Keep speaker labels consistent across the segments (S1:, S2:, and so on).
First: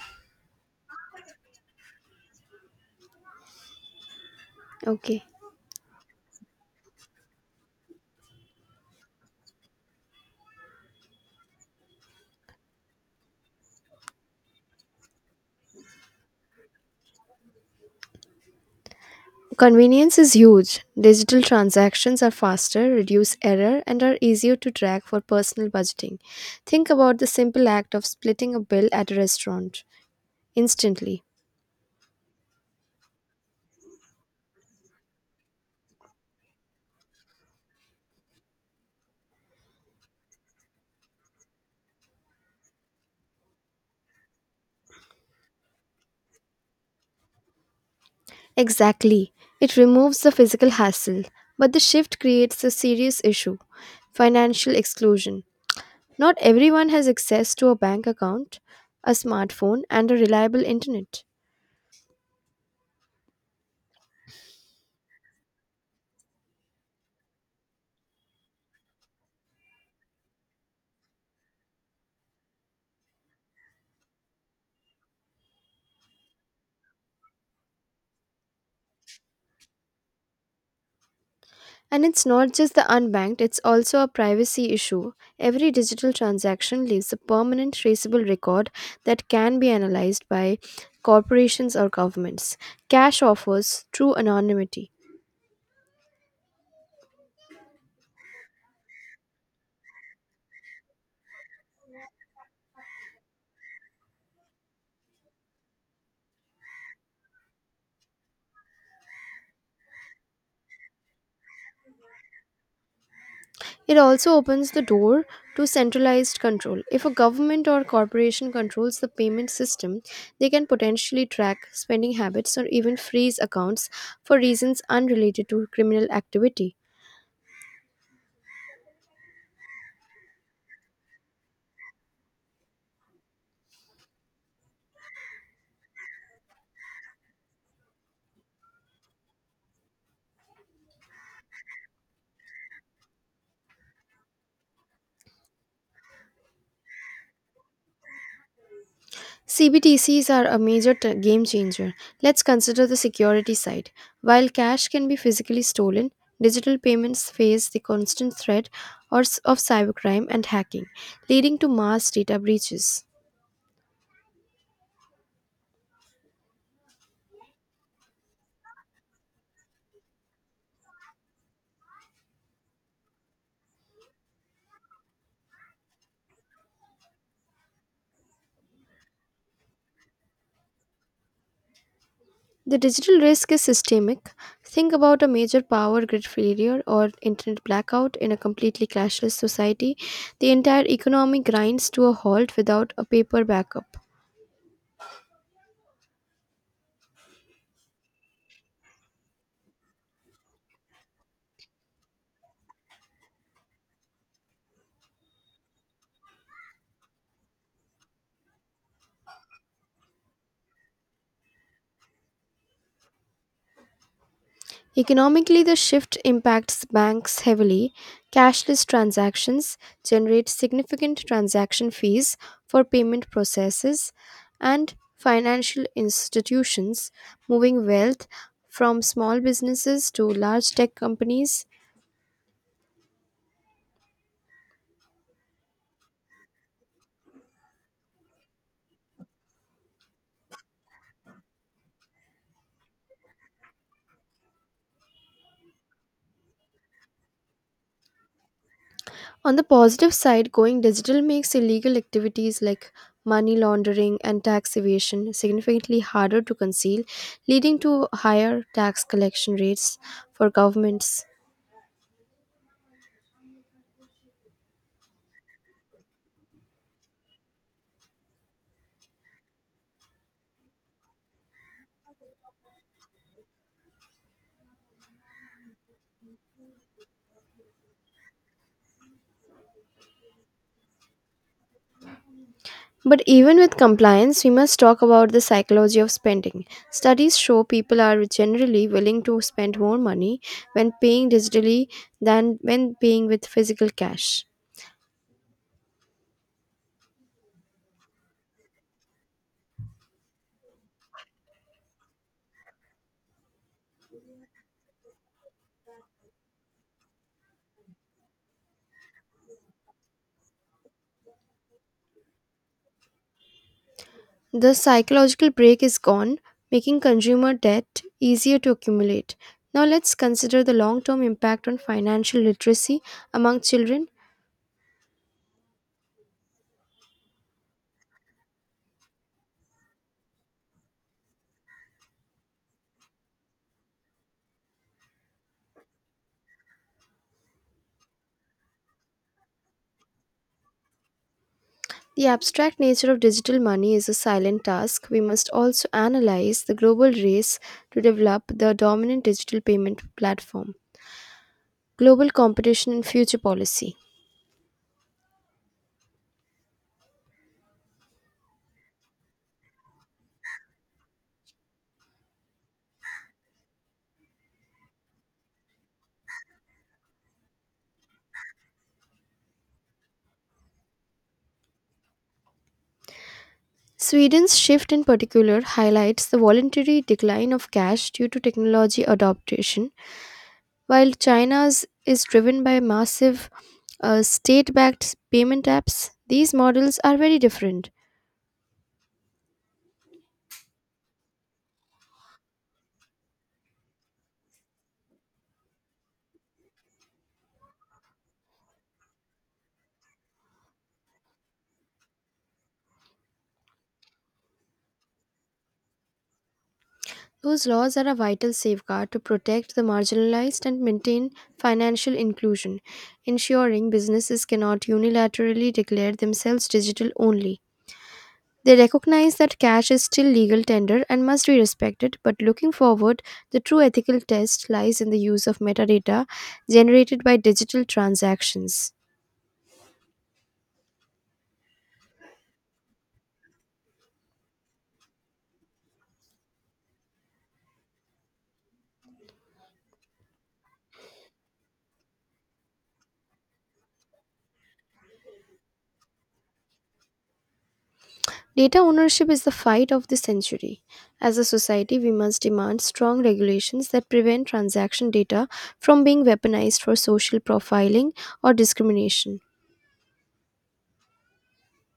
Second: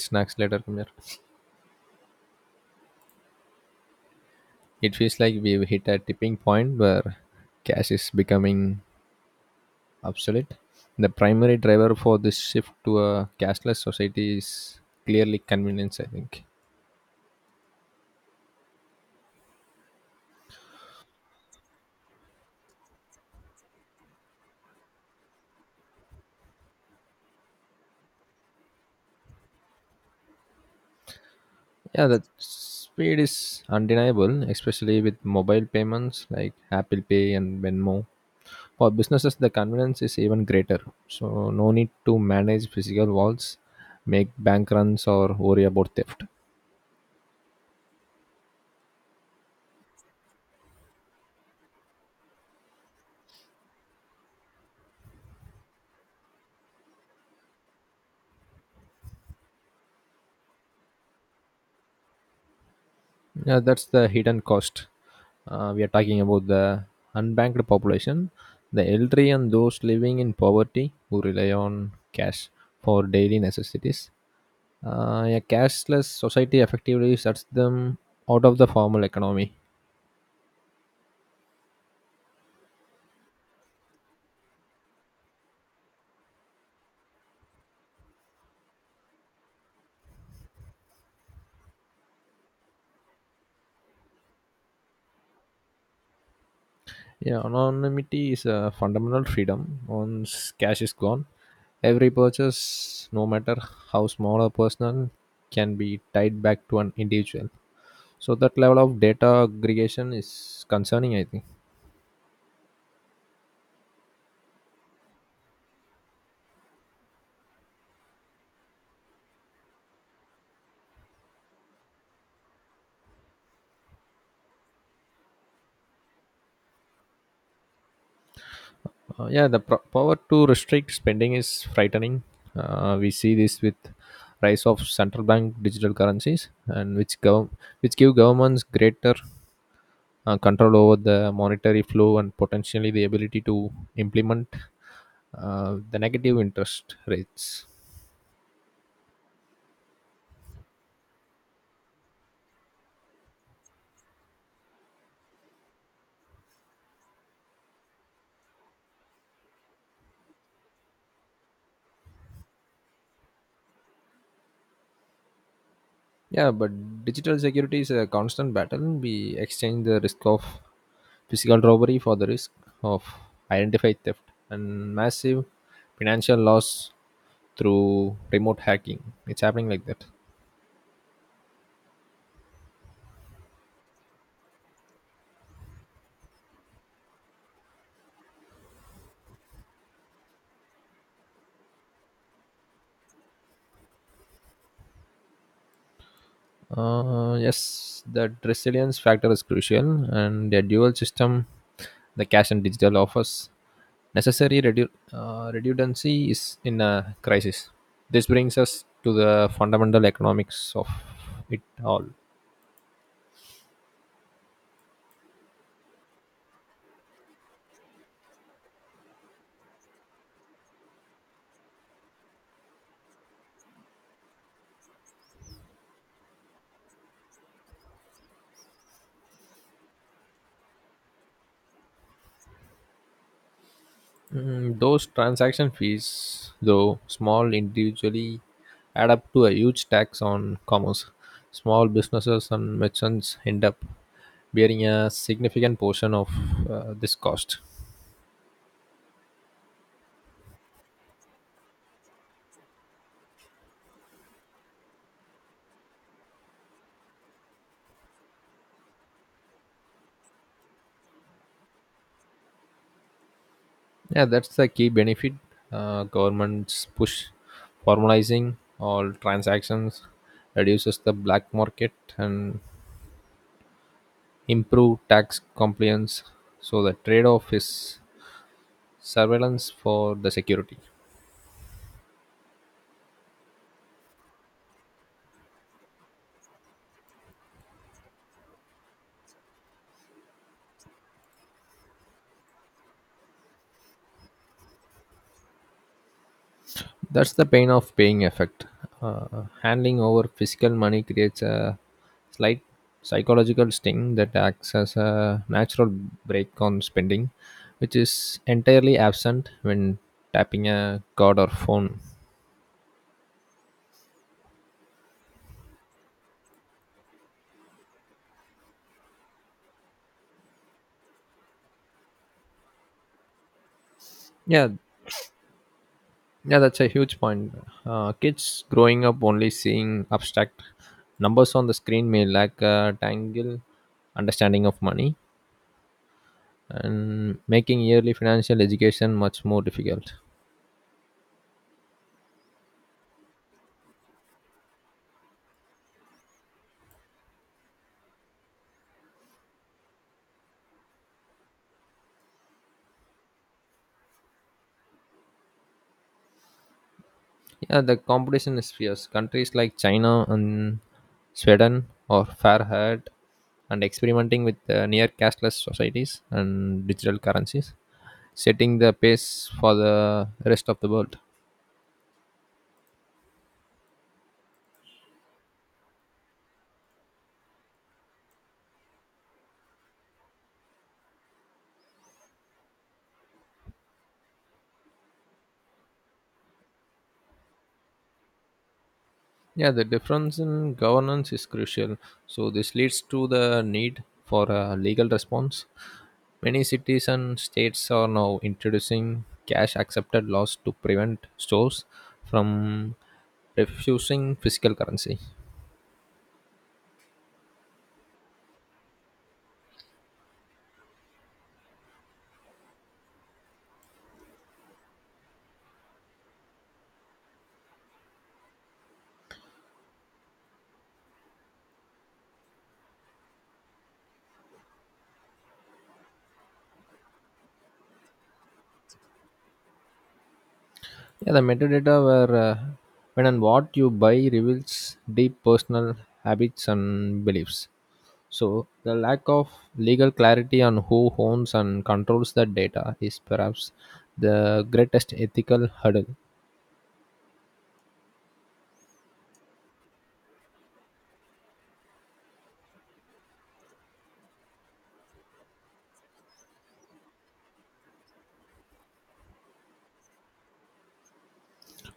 S1: Snacks later come here. It feels
S2: Okay.
S1: like we've hit a tipping point where cash is becoming obsolete. The primary driver for this shift to a cashless society is clearly convenience, I think.
S2: Convenience is huge. Digital transactions are faster, reduce error, and are easier to track for personal budgeting. Think about the simple act of splitting a bill at a restaurant instantly.
S1: Yeah, the speed is undeniable, especially with mobile payments like Apple Pay and Venmo. For businesses, the convenience is even greater. So, no need to manage physical walls, make bank runs, or worry about theft.
S2: Exactly. It removes the physical hassle, but the shift creates a serious issue, financial exclusion. Not everyone has access to a bank account, a smartphone, and a reliable internet.
S1: Yeah, that's the hidden cost. We are talking about the unbanked population, the elderly, and those living in poverty who rely on cash for daily necessities. A cashless society effectively shuts them out of the formal economy.
S2: And it's not just the unbanked, it's also a privacy issue. Every digital transaction leaves a permanent traceable record that can be analyzed by corporations or governments. Cash offers true anonymity.
S1: Yeah, anonymity is a fundamental freedom. Once cash is gone, every purchase, no matter how small or personal, can be tied back to an individual. So that level of data aggregation is concerning, I think.
S2: It also opens the door to centralized control. If a government or corporation controls the payment system, they can potentially track spending habits or even freeze accounts for reasons unrelated to criminal activity.
S1: Yeah, the power to restrict spending is frightening. We see this with rise of central bank digital currencies and which give governments greater control over the monetary flow and potentially the ability to implement the negative interest rates.
S2: CBDCs are a major game changer. Let's consider the security side. While cash can be physically stolen, digital payments face the constant threat of cybercrime and hacking, leading to mass data breaches.
S1: Yeah, but digital security is a constant battle. We exchange the risk of physical robbery for the risk of identified theft and massive financial loss through remote hacking. It's happening like that.
S2: The digital risk is systemic. Think about a major power grid failure or internet blackout in a completely cashless society. The entire economy grinds to a halt without a paper backup.
S1: Yes, that resilience factor is crucial, and the dual system, the cash and digital offers necessary redundancy is in a crisis. This brings us to the fundamental economics of it all.
S2: Economically, the shift impacts banks heavily. Cashless transactions generate significant transaction fees for payment processes, and financial institutions, moving wealth from small businesses to large tech companies.
S1: Mm, those transaction fees, though small individually, add up to a huge tax on commerce. Small businesses and merchants end up bearing a significant portion of this cost.
S2: On the positive side, going digital makes illegal activities like money laundering and tax evasion significantly harder to conceal, leading to higher tax collection rates for governments.
S1: Yeah, that's the key benefit. Governments push formalizing all transactions, reduces the black market, and improve tax compliance. So the trade-off is surveillance for the security.
S2: But even with compliance, we must talk about the psychology of spending. Studies show people are generally willing to spend more money when paying digitally than when paying with physical cash.
S1: That's the pain of paying effect. Handling over physical money creates a slight psychological sting that acts as a natural brake on spending, which is entirely absent when tapping a card or phone.
S2: The psychological break is gone, making consumer debt easier to accumulate. Now let's consider the long term impact on financial literacy among children.
S1: Yeah, yeah, that's a huge point. Kids growing up only seeing abstract numbers on the screen may lack a tangible understanding of money and making yearly financial education much more difficult.
S2: The abstract nature of digital money is a silent task. We must also analyze the global race to develop the dominant digital payment platform, global competition, and future policy.
S1: Yeah, the competition is fierce. Countries like China and Sweden are fair haired and experimenting with near cashless societies and digital currencies, setting the pace for the rest of the world.
S2: Sweden's shift in particular highlights the voluntary decline of cash due to technology adoption, while China's is driven by massive state backed payment apps. These models are very different.
S1: Yeah, the difference in governance is crucial. So, this leads to the need for a legal response. Many cities and states are now introducing cash accepted laws to prevent stores from refusing physical currency.
S2: Whose laws are a vital safeguard to protect the marginalized and maintain financial inclusion, ensuring businesses cannot unilaterally declare themselves digital only. They recognize that cash is still legal tender and must be respected, but looking forward, the true ethical test lies in the use of metadata generated by digital transactions.
S1: Yeah, the metadata where when and what you buy reveals deep personal habits and beliefs. So the lack of legal clarity on who owns and controls the data is perhaps the greatest ethical hurdle.
S2: Data ownership is the fight of the century. As a society, we must demand strong regulations that prevent transaction data from being weaponized for social profiling or discrimination.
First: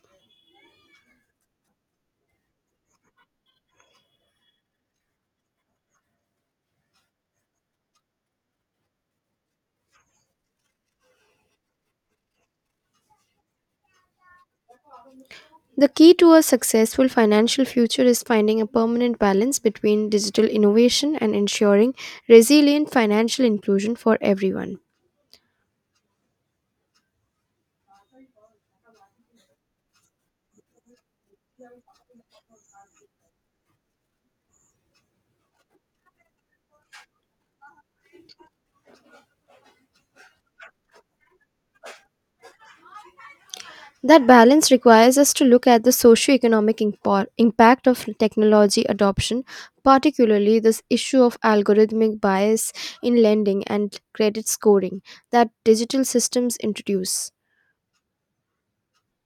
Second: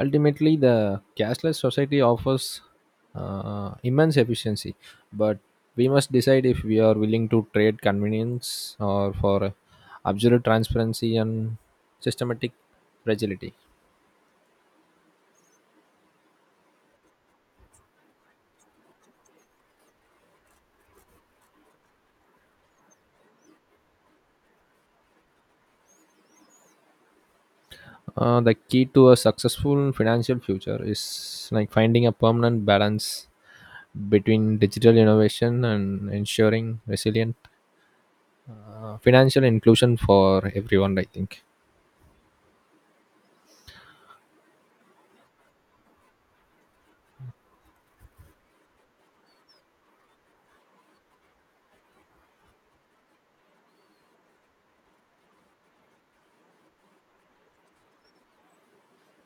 S1: Ultimately, the cashless society offers immense efficiency, but we must decide if we are willing to trade convenience or for absolute transparency and systematic fragility.
S2: The key to a successful financial future is finding a permanent balance between digital innovation and ensuring resilient financial inclusion for everyone.
S1: The key to a successful financial future is like finding a permanent balance between digital innovation and ensuring resilient financial inclusion for everyone, I think.
S2: That balance requires us to look at the socioeconomic impact of technology adoption, particularly this issue of algorithmic bias in lending and credit scoring that digital systems introduce.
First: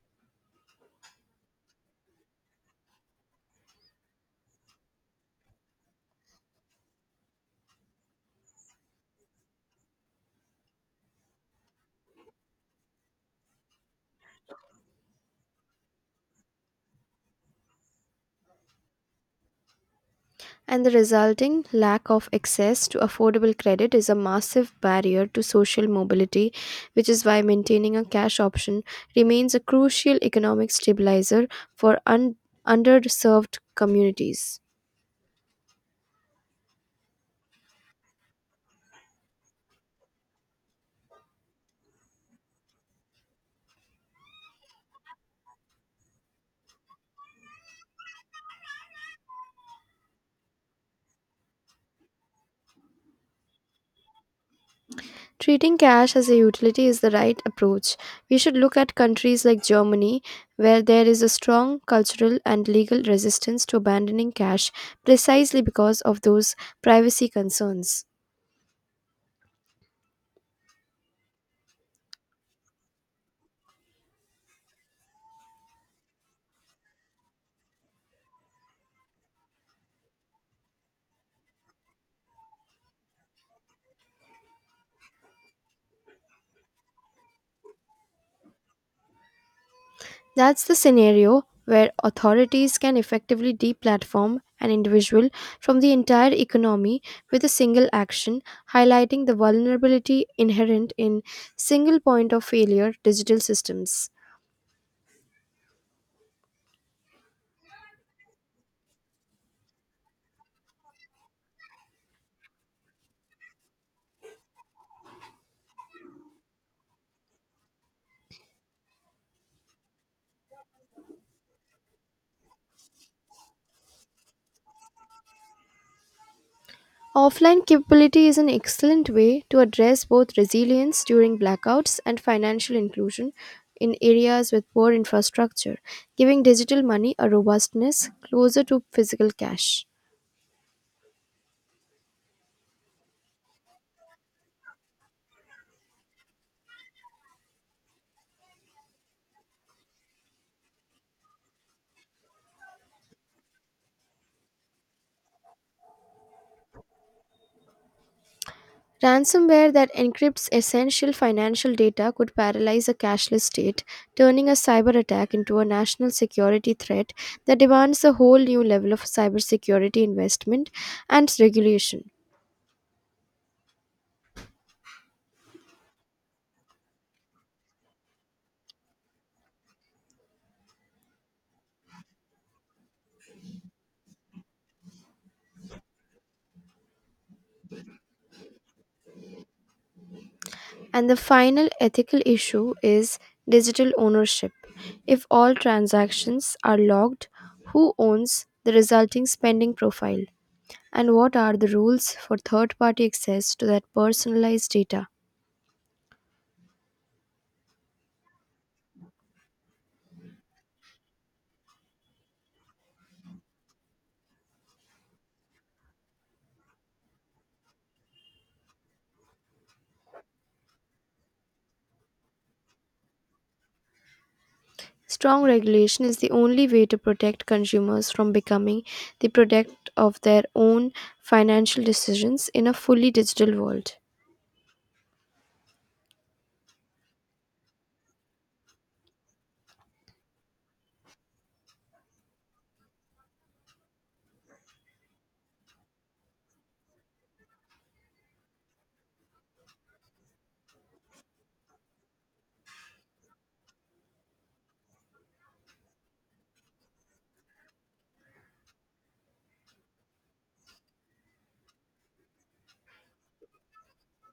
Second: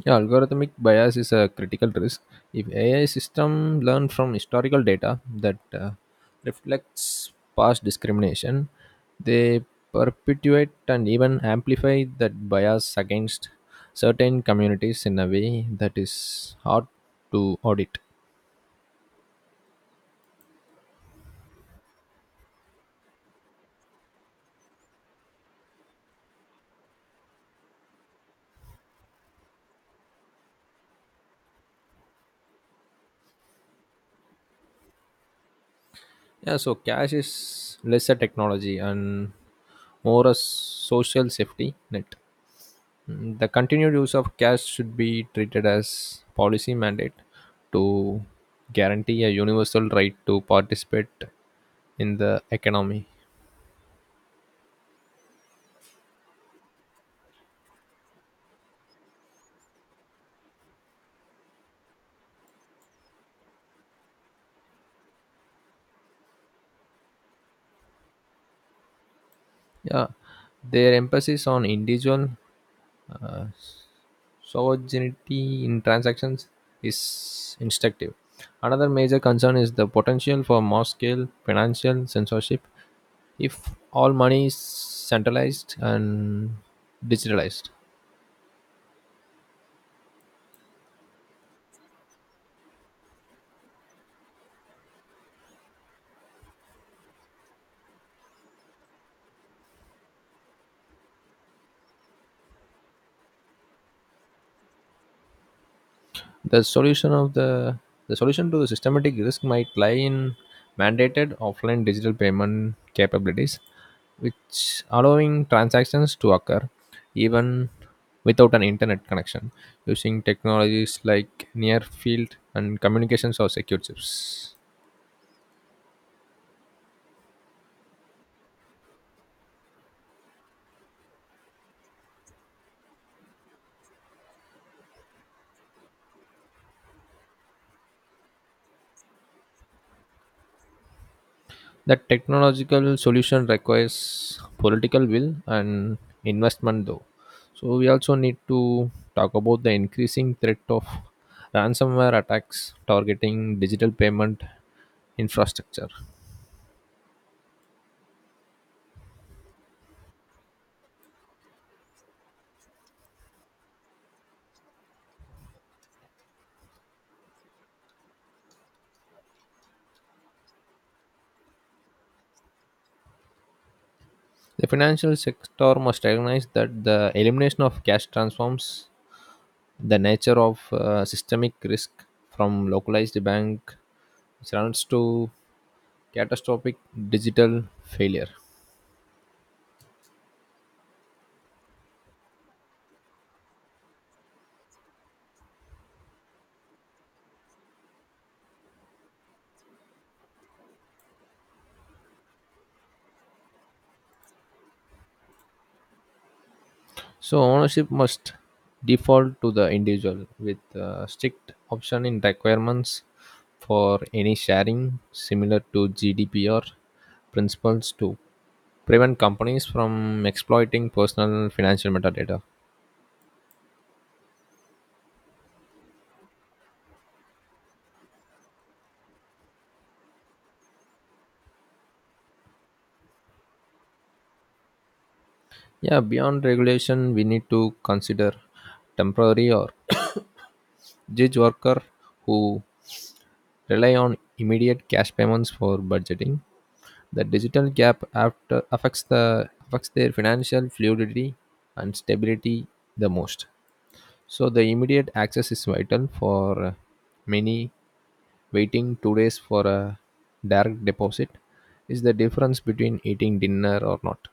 S1: Yeah, algorithmic bias is a critical risk. If AI system learn from historical data that reflects past discrimination, they perpetuate and even amplify that bias against certain communities in a way that is hard to audit.
S2: And the resulting lack of access to affordable credit is a massive barrier to social mobility, which is why maintaining a cash option remains a crucial economic stabilizer for underserved communities.
S1: Yeah, so cash is less a technology and more a social safety net. Mm, the continued use of cash should be treated as policy mandate to guarantee a universal right to participate in the economy.
S2: Treating cash as a utility is the right approach. We should look at countries like Germany, where there is a strong cultural and legal resistance to abandoning cash precisely because of those privacy concerns.
S1: Yeah, their emphasis on individual uh, sovereignty in transactions is instructive. Another major concern is the potential for mass scale financial censorship if all money is centralized and digitalized.
S2: That's the scenario where authorities can effectively deplatform an individual from the entire economy with a single action, highlighting the vulnerability inherent in single point of failure digital systems.
S1: The solution of the the solution to the systematic risk might lie in mandated offline digital payment capabilities, which allowing transactions to occur even without an internet connection using technologies like near field and communications or secure chips.
S2: Offline capability is an excellent way to address both resilience during blackouts and financial inclusion in areas with poor infrastructure, giving digital money a robustness closer to physical cash.
S1: That technological solution requires political will and investment, though. So, we also need to talk about the increasing threat of ransomware attacks targeting digital payment infrastructure.
S2: Ransomware that encrypts essential financial data could paralyze a cashless state, turning a cyber attack into a national security threat that demands a whole new level of cybersecurity investment and regulation.
S1: The financial sector must recognize that the elimination of cash transforms the nature of systemic risk from localized bank which runs to catastrophic digital failure.
S2: And the final ethical issue is digital ownership. If all transactions are logged, who owns the resulting spending profile? And what are the rules for third party access to that personalized data?
S1: So ownership must default to the individual with strict option in requirements for any sharing similar to GDPR principles to prevent companies from exploiting personal financial metadata.
S2: Strong regulation is the only way to protect consumers from becoming the product of their own financial decisions in a fully digital world.
S1: Yeah, beyond regulation, we need to consider temporary or gig worker who rely on immediate cash payments for budgeting. The digital gap after affects the affects their financial fluidity and stability the most. So the immediate access is vital for many waiting 2 days for a direct deposit is the difference between eating dinner or not.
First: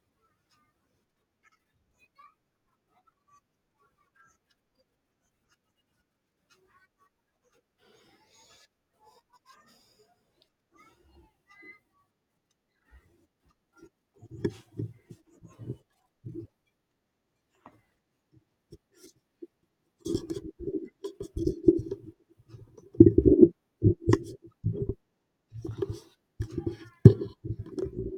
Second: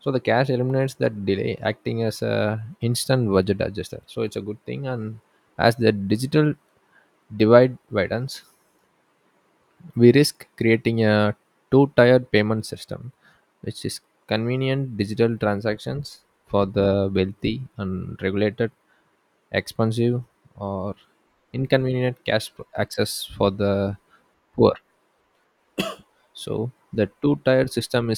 S1: So the cash eliminates that delay, acting as a instant budget adjuster. So it's a good thing, and as the digital divide widens, we risk creating a two tiered payment system, which is convenient digital transactions for the wealthy and regulated, expensive, or inconvenient cash access for the poor. So, the two tier system